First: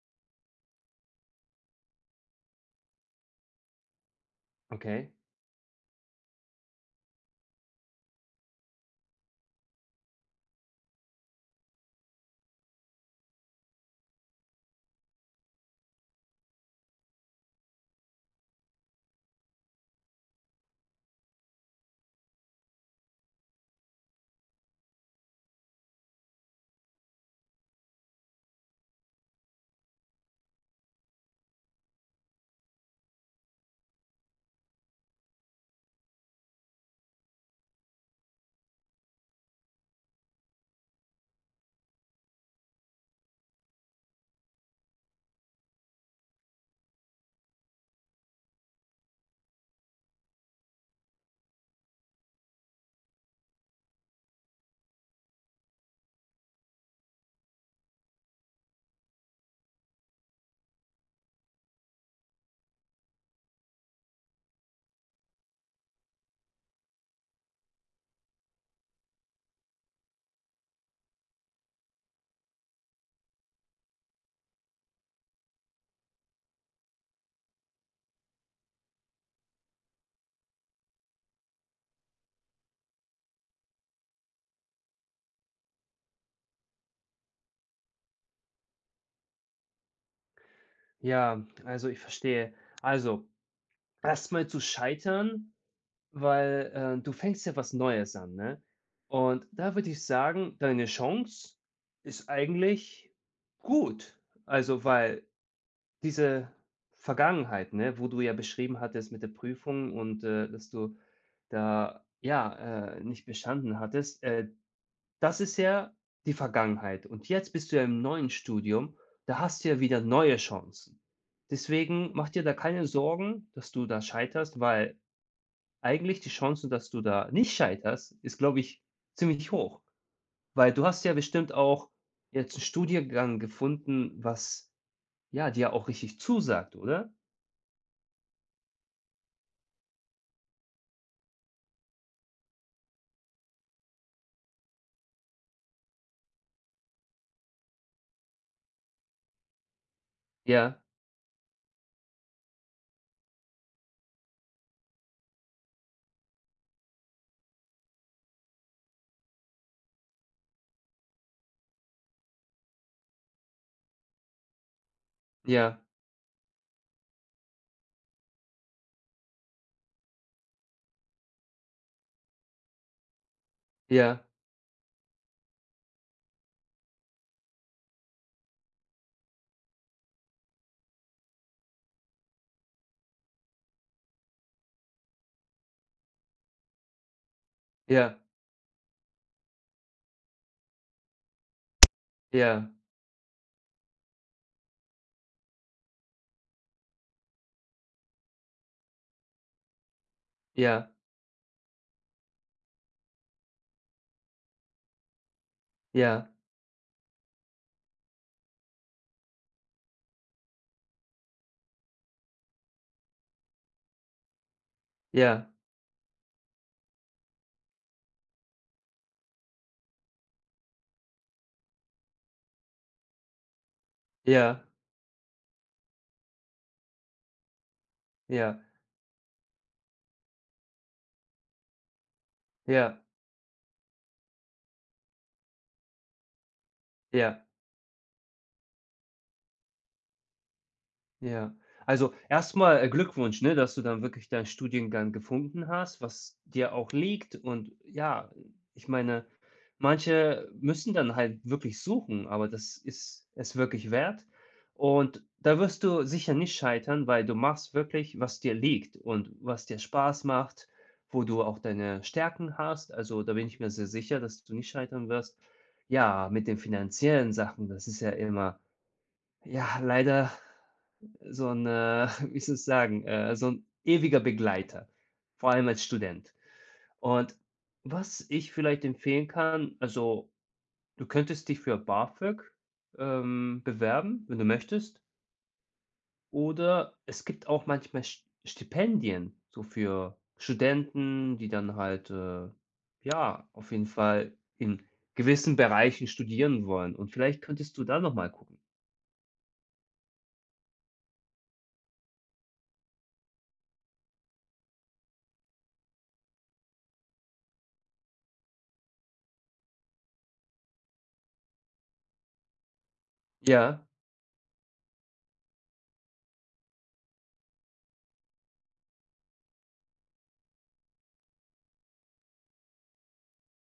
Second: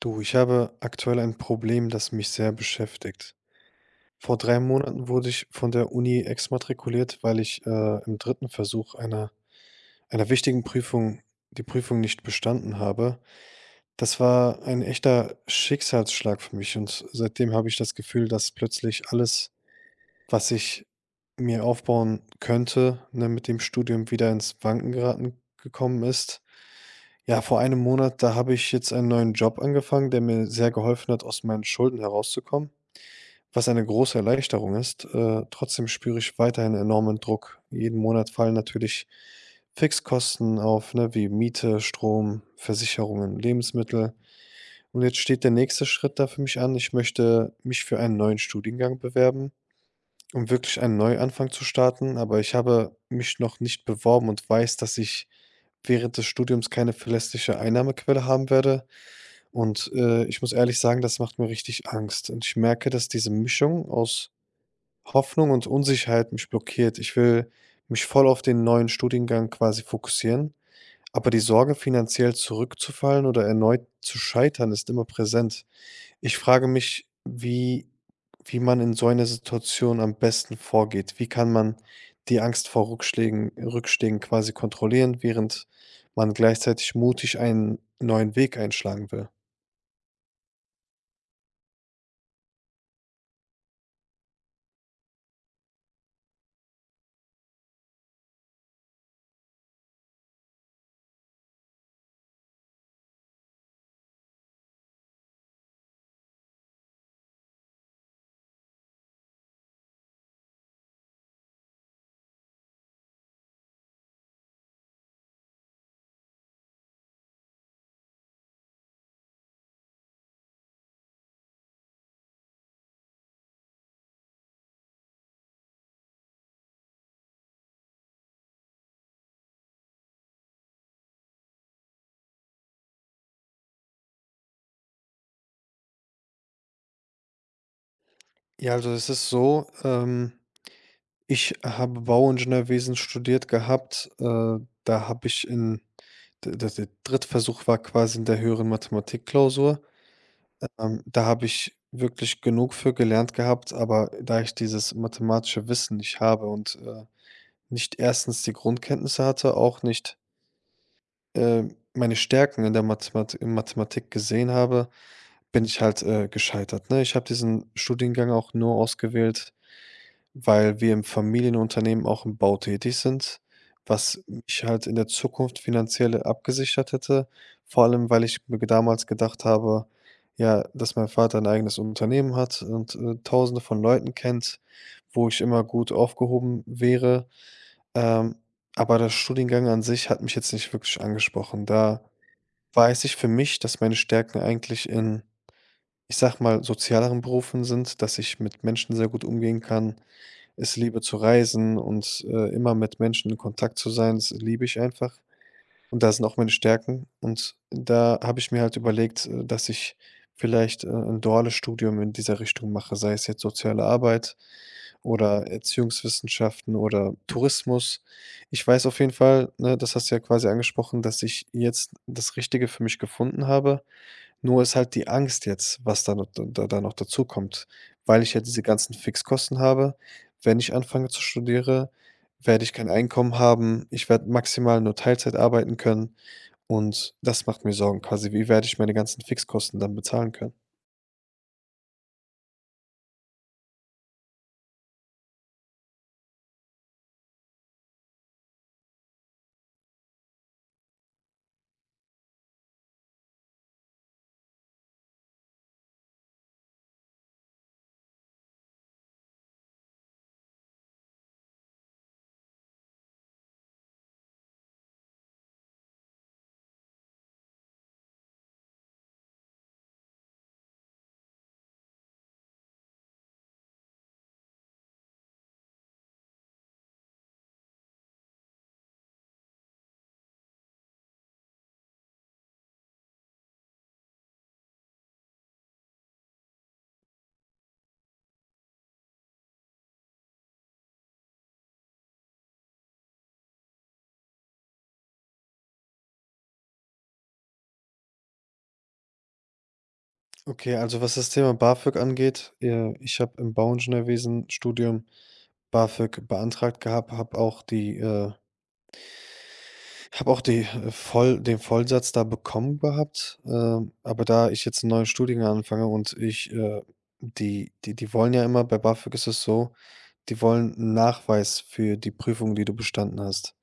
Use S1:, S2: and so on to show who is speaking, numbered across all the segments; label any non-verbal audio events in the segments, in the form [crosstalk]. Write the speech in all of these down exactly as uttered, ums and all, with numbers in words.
S1: Du, ich habe aktuell ein Problem, das mich sehr beschäftigt. Vor drei Monaten
S2: Okay.
S1: wurde ich von der Uni exmatrikuliert, weil ich äh, im dritten Versuch einer, einer wichtigen Prüfung die Prüfung nicht bestanden habe. Das war ein echter Schicksalsschlag für mich und seitdem habe ich das Gefühl, dass plötzlich alles, was ich mir aufbauen könnte, ne, mit dem Studium wieder ins Wanken geraten gekommen ist. Ja, vor einem Monat, da habe ich jetzt einen neuen Job angefangen, der mir sehr geholfen hat, aus meinen Schulden herauszukommen, was eine große Erleichterung ist. Äh, trotzdem spüre ich weiterhin enormen Druck. Jeden Monat fallen natürlich Fixkosten auf, ne, wie Miete, Strom, Versicherungen, Lebensmittel. Und jetzt steht der nächste Schritt da für mich an. Ich möchte mich für einen neuen Studiengang bewerben, um wirklich einen Neuanfang zu starten, aber ich habe mich noch nicht beworben und weiß, dass ich während des Studiums keine verlässliche Einnahmequelle haben werde. Und äh, ich muss ehrlich sagen, das macht mir richtig Angst. Und ich merke, dass diese Mischung aus Hoffnung und Unsicherheit mich blockiert. Ich will mich voll auf den neuen Studiengang quasi fokussieren, aber die Sorge, finanziell zurückzufallen oder erneut zu scheitern, ist immer präsent. Ich frage mich, wie wie man in so einer Situation am besten vorgeht. Wie kann man die Angst vor Rückschlägen Rückschlägen quasi kontrollieren, während man gleichzeitig mutig einen neuen Weg einschlagen will?
S2: Ja, also ich verstehe. Also, erstmal zu scheitern, weil, äh, du fängst ja was Neues an, ne? Und da würde ich sagen, deine Chance ist eigentlich gut. Also, weil diese Vergangenheit, ne, wo du ja beschrieben hattest mit der Prüfung und, äh, dass du da, ja, äh, nicht bestanden hattest, äh, das ist ja die Vergangenheit. Und jetzt bist du ja im neuen Studium, da hast du ja wieder neue Chancen. Deswegen mach dir da keine Sorgen, dass du da scheiterst, weil eigentlich die Chance, dass du da nicht scheiterst, ist, glaube ich, ziemlich hoch. Weil du hast ja bestimmt auch jetzt einen Studiengang gefunden, was ja dir auch richtig zusagt, oder?
S1: Ja, also es ist so, ähm, ich habe Bauingenieurwesen studiert gehabt. Äh, da habe ich in der d der Drittversuch war quasi in der höheren Mathematikklausur.
S2: Ja,
S1: Ähm, da habe ich wirklich genug für gelernt gehabt, aber da ich dieses mathematische Wissen nicht habe und äh, nicht erstens die Grundkenntnisse hatte, auch nicht, äh, meine Stärken in der Mathemat in Mathematik gesehen habe, bin ich
S2: ja,
S1: halt, äh, gescheitert, ne? Ich habe diesen Studiengang auch nur ausgewählt, weil wir im Familienunternehmen auch im Bau tätig sind, was
S2: ja,
S1: mich halt in der Zukunft finanziell abgesichert hätte. Vor allem, weil ich mir damals gedacht habe, ja, dass mein Vater ein eigenes Unternehmen hat und äh, Tausende von Leuten kennt, wo ich immer gut aufgehoben wäre.
S2: ja,
S1: Ähm, aber der Studiengang an sich hat mich jetzt nicht wirklich angesprochen. Da
S2: ja,
S1: weiß ich für mich, dass meine Stärken eigentlich in, ich sag mal, sozialeren Berufen sind, dass ich mit Menschen sehr gut umgehen kann. Es
S2: ja,
S1: liebe zu reisen und, äh, immer mit Menschen in Kontakt zu sein, das liebe ich einfach. Und da sind
S2: ja,
S1: auch meine Stärken. Und da habe ich mir halt überlegt, äh, dass ich vielleicht, äh, 'n duales Studium in dieser Richtung mache, sei es jetzt soziale Arbeit oder
S2: ja,
S1: Erziehungswissenschaften oder Tourismus. Ich weiß auf jeden Fall, ne, das hast du ja quasi angesprochen, dass ich jetzt das Richtige für mich gefunden habe. Nur
S2: ja,
S1: ist halt die Angst jetzt, was da noch da da noch dazukommt, weil ich ja
S2: ja,
S1: diese ganzen Fixkosten habe. Wenn ich anfange zu studiere, werde ich kein
S2: ja,
S1: Einkommen haben. Ich werde maximal nur Teilzeit arbeiten können und
S2: ja.
S1: das macht mir Sorgen quasi. Wie werde ich meine ganzen Fixkosten dann bezahlen können?
S2: Ja. Also, erstmal äh, Glückwunsch, ne, dass du dann wirklich deinen Studiengang gefunden hast, was dir auch liegt, und ja, ich meine, manche müssen dann halt wirklich suchen, aber das ist es wirklich wert, und da wirst du sicher nicht scheitern, weil du machst wirklich, was dir liegt und was dir Spaß macht, wo du auch deine Stärken hast. Also, da bin ich mir sehr sicher, dass du nicht scheitern wirst. Ja, mit den finanziellen Sachen, das ist ja immer, ja, leider so ein äh, [laughs] wie soll ich sagen, äh, so ein ewiger Begleiter, vor allem als Student. Und was ich vielleicht empfehlen kann, also, du könntest dich für BAföG, ähm, bewerben, wenn du möchtest, oder es gibt auch manchmal St Stipendien, so für Studenten, die dann halt, äh, ja, auf jeden Fall in gewissen Bereichen studieren wollen, und vielleicht könntest du da noch mal gucken.
S1: Okay, also was das Thema BAföG angeht, äh, ich habe im Bauingenieurwesen-Studium BAföG beantragt gehabt, habe auch die, äh Ich Habe auch die, äh, voll den Vollsatz da bekommen gehabt,
S2: Ja,
S1: ähm, aber da ich jetzt einen neuen Studiengang anfange und ich, äh die die die wollen ja immer bei BAföG ist es so, die wollen 'n Nachweis für die Prüfung, die du bestanden hast.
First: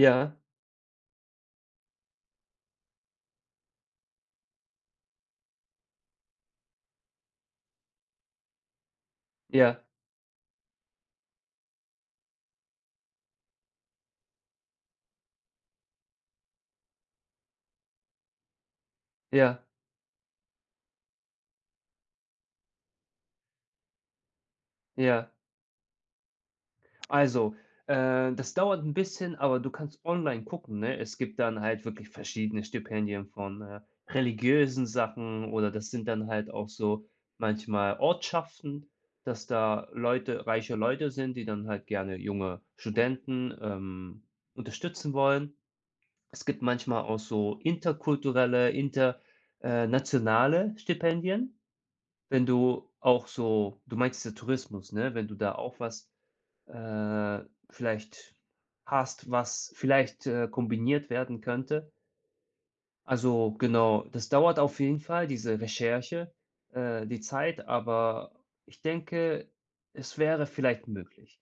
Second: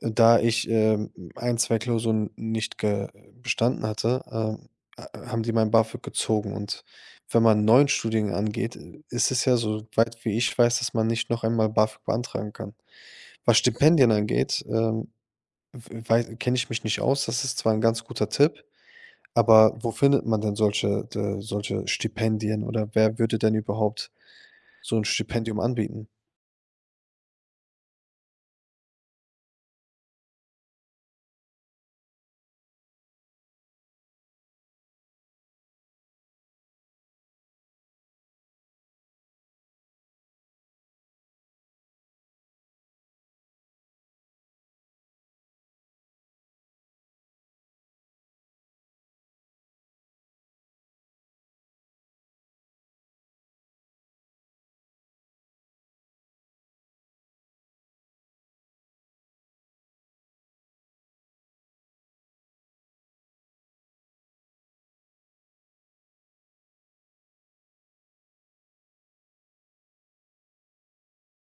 S1: Und da ich, ähm, eine, zwei Klausuren nicht ge bestanden hatte, ähm, ha haben die mein BAföG gezogen und wenn man 'n neuen Studiengang angeht, äh, ist es ja,
S2: ja.
S1: so weit wie ich weiß, dass man nicht noch einmal BAföG beantragen kann. Was Stipendien angeht, ähm kenne ich mich nicht aus. Das ist zwar ein ganz guter Tipp,
S2: Ja,
S1: aber wo findet man denn solche d solche Stipendien oder wer würde denn überhaupt so ein
S2: ja.
S1: Stipendium anbieten?
S2: Also, äh, das dauert ein bisschen, aber du kannst online gucken, ne? Es gibt dann halt wirklich verschiedene Stipendien von, äh, religiösen Sachen, oder das sind dann halt auch so manchmal Ortschaften, dass da Leute, reiche Leute sind, die dann halt gerne junge Studenten, ähm, unterstützen wollen. Es gibt manchmal auch so interkulturelle, internationale Stipendien. Wenn du auch so, du meinst ja Tourismus, ne? Wenn du da auch was äh, vielleicht hast, was vielleicht, äh, kombiniert werden könnte. Also, genau, das dauert auf jeden Fall, diese Recherche, äh, die Zeit, aber ich denke, es wäre vielleicht möglich.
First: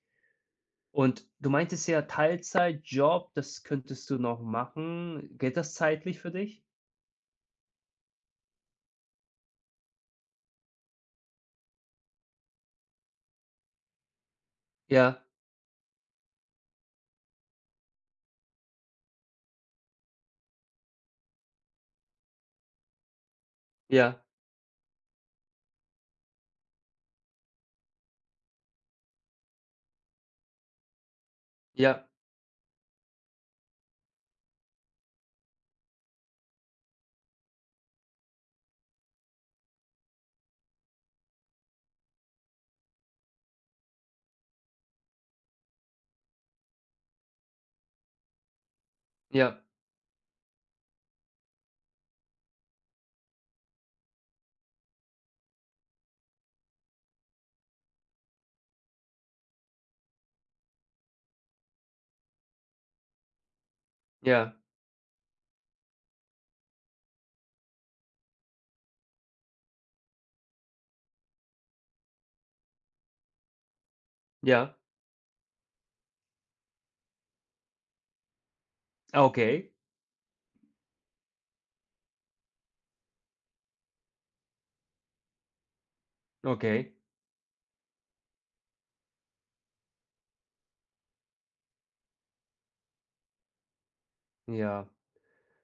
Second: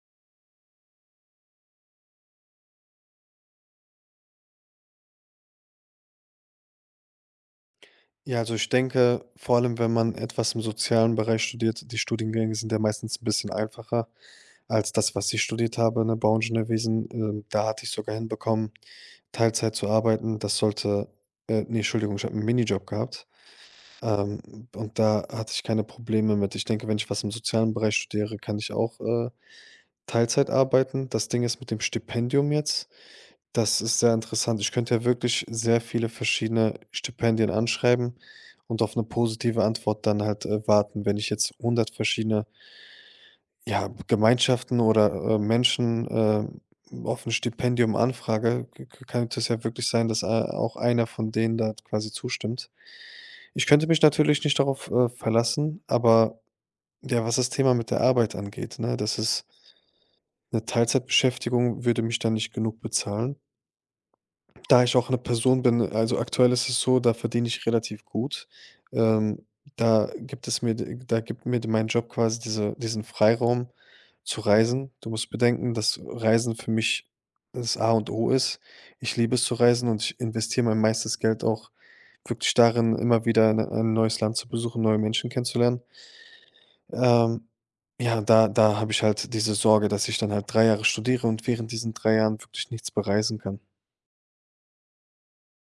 S2: Und du meintest ja Teilzeitjob, das könntest du noch machen. Geht das zeitlich für dich?
S1: Ja, also ich denke, vor allem, wenn man etwas im sozialen Bereich studiert, die Studiengänge sind ja meistens ein bisschen einfacher als das,
S2: Ja,
S1: was ich studiert habe, ne, Bauingenieurwesen. Ähm, da hatte ich sogar hinbekommen, Teilzeit zu arbeiten. Das sollte, äh, ne, Entschuldigung, ich habe einen Minijob gehabt.
S2: ja,
S1: Ähm, und da hatte ich keine Probleme mit. Ich denke, wenn ich was im sozialen Bereich studiere, kann ich auch, äh, Teilzeit arbeiten. Das Ding ist mit dem
S2: ja,
S1: Stipendium jetzt, das ist sehr interessant. Ich könnte ja wirklich sehr viele verschiedene Stipendien anschreiben und auf eine positive Antwort dann halt, äh, warten. Wenn ich jetzt hundert verschiedene, ja, Gemeinschaften oder, äh, Menschen, ähm, auf 'n Stipendium anfrage, k k könnte es
S2: ja,
S1: ja wirklich sein, dass, äh, auch einer von denen da quasi zustimmt. Ich könnte mich natürlich nicht darauf, äh, verlassen, aber ja, was das Thema mit der Arbeit angeht, ne, das ist, eine Teilzeitbeschäftigung würde mich da nicht genug bezahlen.
S2: ja,
S1: Da ich auch eine Person bin, also, aktuell ist es so, da verdiene ich relativ gut. Ähm, da gibt es mir d da gibt mir mein Job quasi diese diesen Freiraum zu
S2: ja.
S1: reisen. Du musst bedenken, dass Reisen für mich das A und O ist. Ich
S2: Ah,
S1: liebe es zu
S2: okay,
S1: reisen und ich investiere mein meistes Geld auch wirklich darin, immer wieder ein ein neues Land zu besuchen, neue Menschen kennenzulernen.
S2: okay,
S1: Ähm, ja, da da habe ich halt diese Sorge, dass ich dann halt drei Jahre studiere und während diesen drei Jahren wirklich nichts bereisen kann.
S2: ja.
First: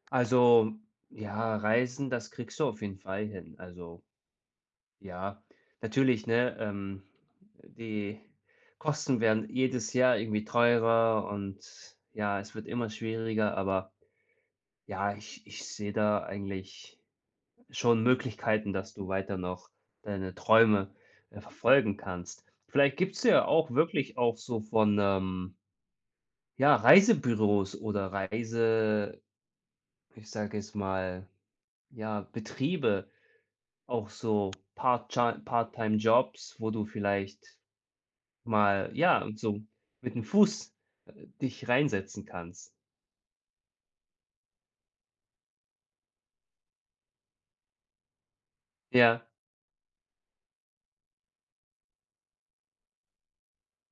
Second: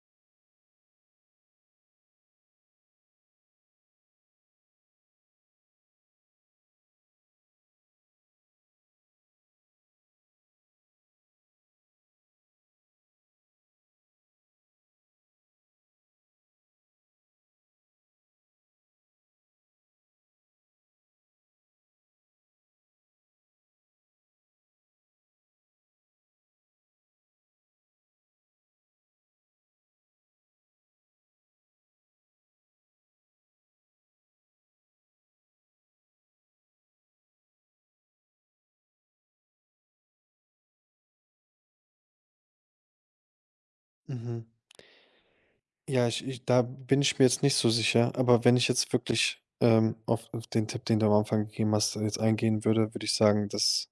S2: Also, ja, Reisen, das kriegst du auf jeden Fall hin. Also ja, natürlich, ne? Ähm, die Kosten werden jedes Jahr irgendwie teurer, und ja, es wird immer schwieriger, aber ja, ich, ich sehe da eigentlich schon Möglichkeiten, dass du weiter noch deine Träume äh, verfolgen kannst. Vielleicht gibt es ja auch wirklich auch so von ähm, ja, Reisebüros oder Reise, ich sage jetzt mal, ja, Betriebe, auch so Part-Time- Part-Time-Jobs, wo du vielleicht mal, ja, und so mit dem Fuß, äh, dich reinsetzen kannst.
S1: Mhm. Ja, ich ich da bin ich mir jetzt nicht so sicher, aber wenn ich jetzt
S2: Ja,
S1: wirklich, ähm, auf auf den Tipp, den du am Anfang gegeben hast, jetzt eingehen würde, würde ich sagen, das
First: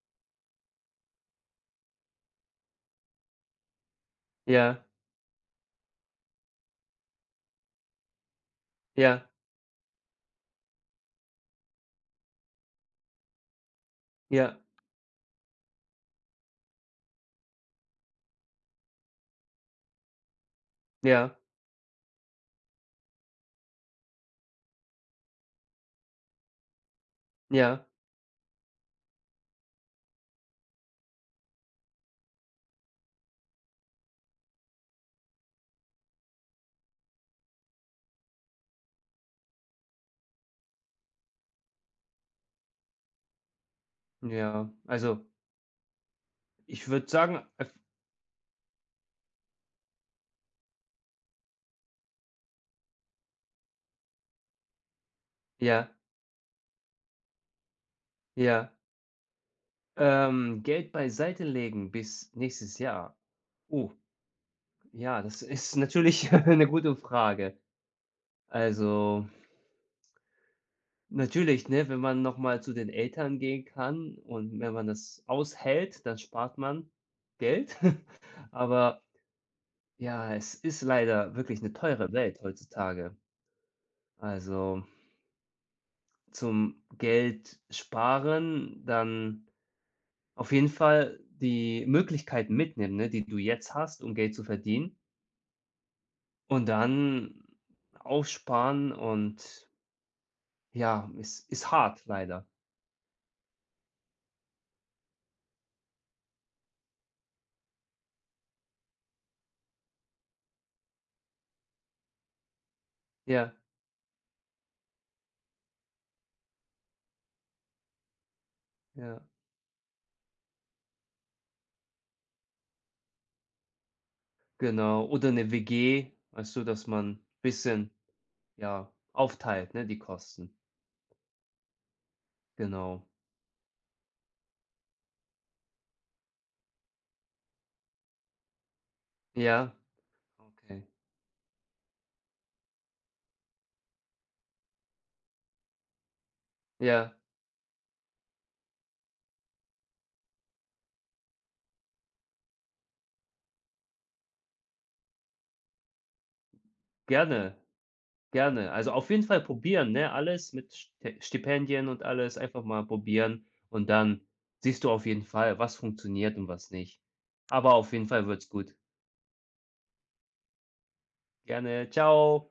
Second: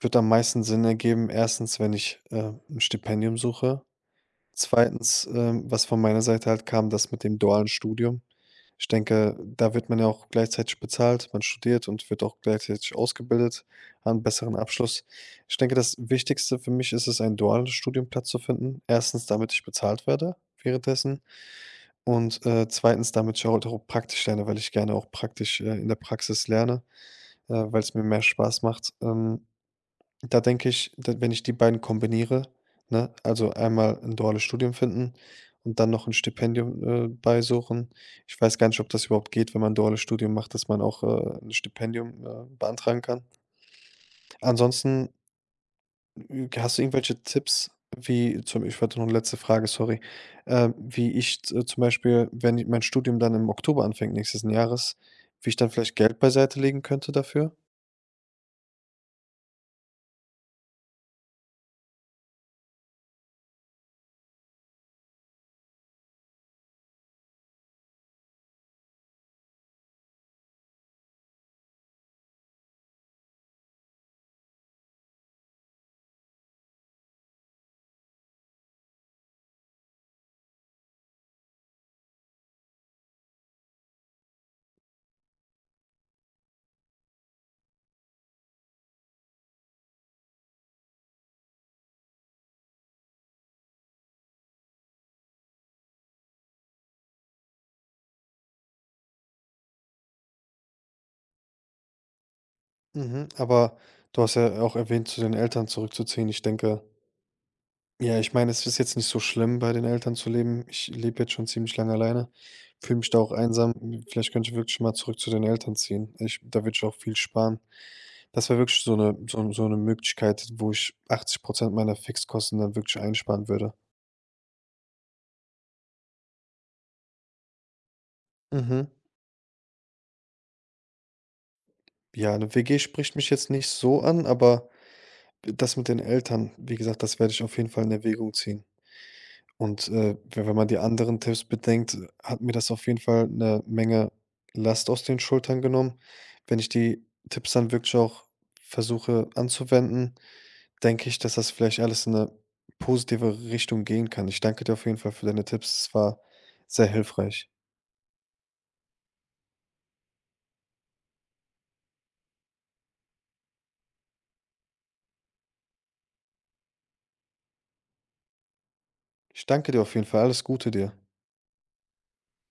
S1: wird am meisten Sinn ergeben. Erstens, wenn ich, äh, 'n Stipendium suche.
S2: ja,
S1: Zweitens, ähm, was von meiner Seite halt kam, das mit dem dualen Studium. Ich
S2: ja,
S1: denke, da wird man ja auch gleichzeitig bezahlt. Man studiert und wird auch gleichzeitig ausgebildet, an besseren
S2: ja,
S1: Abschluss. Ich denke, das Wichtigste für mich ist es, einen dualen Studienplatz zu finden. Erstens, damit ich bezahlt werde währenddessen
S2: ja,
S1: und, äh, zweitens., damit ich halt auch praktisch lerne, weil ich gerne auch praktisch, äh, in der Praxis lerne, äh, weil
S2: ja,
S1: es mir mehr Spaß macht. Ähm da denke ich, da wenn ich die beiden kombiniere, ne, also einmal ein duales Studium finden und dann noch ein Stipendium, äh, beisuchen. Ich weiß gar nicht, ob das überhaupt geht, wenn man 'n duales Studium macht, dass man auch, äh, 'n Stipendium, äh, beantragen kann.
S2: ja.
S1: Ansonsten,
S2: Also,
S1: hm, hast du
S2: ich würde
S1: irgendwelche
S2: sagen,
S1: Tipps,
S2: ef
S1: wie zum ich wollte noch eine letzte Frage, sorry. Ähm, wie ich z äh, zum Beispiel, wenn i mein Studium dann im Oktober anfängt nächsten Jahres, wie ich dann
S2: ja,
S1: vielleicht Geld beiseite legen könnte dafür?
S2: ja, ähm, Geld beiseite legen bis nächstes Jahr. Oh, ja, das ist natürlich [laughs] eine gute Frage. Also, natürlich, ne, wenn man noch mal zu den Eltern gehen kann und wenn man das aushält, dann spart man Geld. [laughs] Aber ja, es ist leider wirklich eine teure Welt heutzutage. Also, zum Geld sparen, dann auf jeden Fall die Möglichkeiten mitnehmen, ne, die du jetzt hast, um Geld zu verdienen, und dann aufsparen, und ja, es ist hart leider.
S1: Mhm. Aber du hast ja auch erwähnt, zu den Eltern zurückzuziehen. Ich denke. Ja, ich meine, es ist jetzt nicht so schlimm, bei den Eltern zu leben. Ich lebe jetzt schon ziemlich lange alleine, fühle mich da auch
S2: Ja,
S1: einsam. Hm, Vielleicht könnte ich wirklich mal zurück zu den Eltern ziehen. Ich, da würde ich auch viel sparen. Das wäre wirklich so eine,
S2: ja,
S1: so, so eine Möglichkeit, wo ich achtzig Prozent meiner Fixkosten dann wirklich einsparen würde.
S2: genau. Oder 'ne W G, weißt du, dass man ein bisschen,
S1: Mhm.
S2: ja, aufteilt, ne, die Kosten.
S1: Ja, eine W G
S2: Genau.
S1: spricht mich jetzt nicht so an, aber das mit den Eltern, wie gesagt, das werde ich auf jeden Fall in Erwägung ziehen.
S2: Ja,
S1: Und, äh, we wenn man die
S2: okay.
S1: anderen Tipps bedenkt, hat mir das auf jeden Fall eine Menge Last aus den Schultern genommen. Wenn ich die
S2: Ja,
S1: Tipps dann wirklich auch versuche anzuwenden, denke ich, dass das vielleicht alles in eine positive Richtung gehen kann. Ich danke dir auf jeden Fall für deine Tipps. Es war sehr hilfreich.
S2: gerne. Gerne. Also auf jeden Fall probieren, ne? Alles mit Ste Stipendien und alles einfach mal probieren, und dann siehst du auf jeden Fall, was funktioniert und was nicht. Aber auf jeden Fall wird's gut.
S1: Ich danke dir auf jeden Fall. Alles Gute dir.
S2: Gerne. Ciao.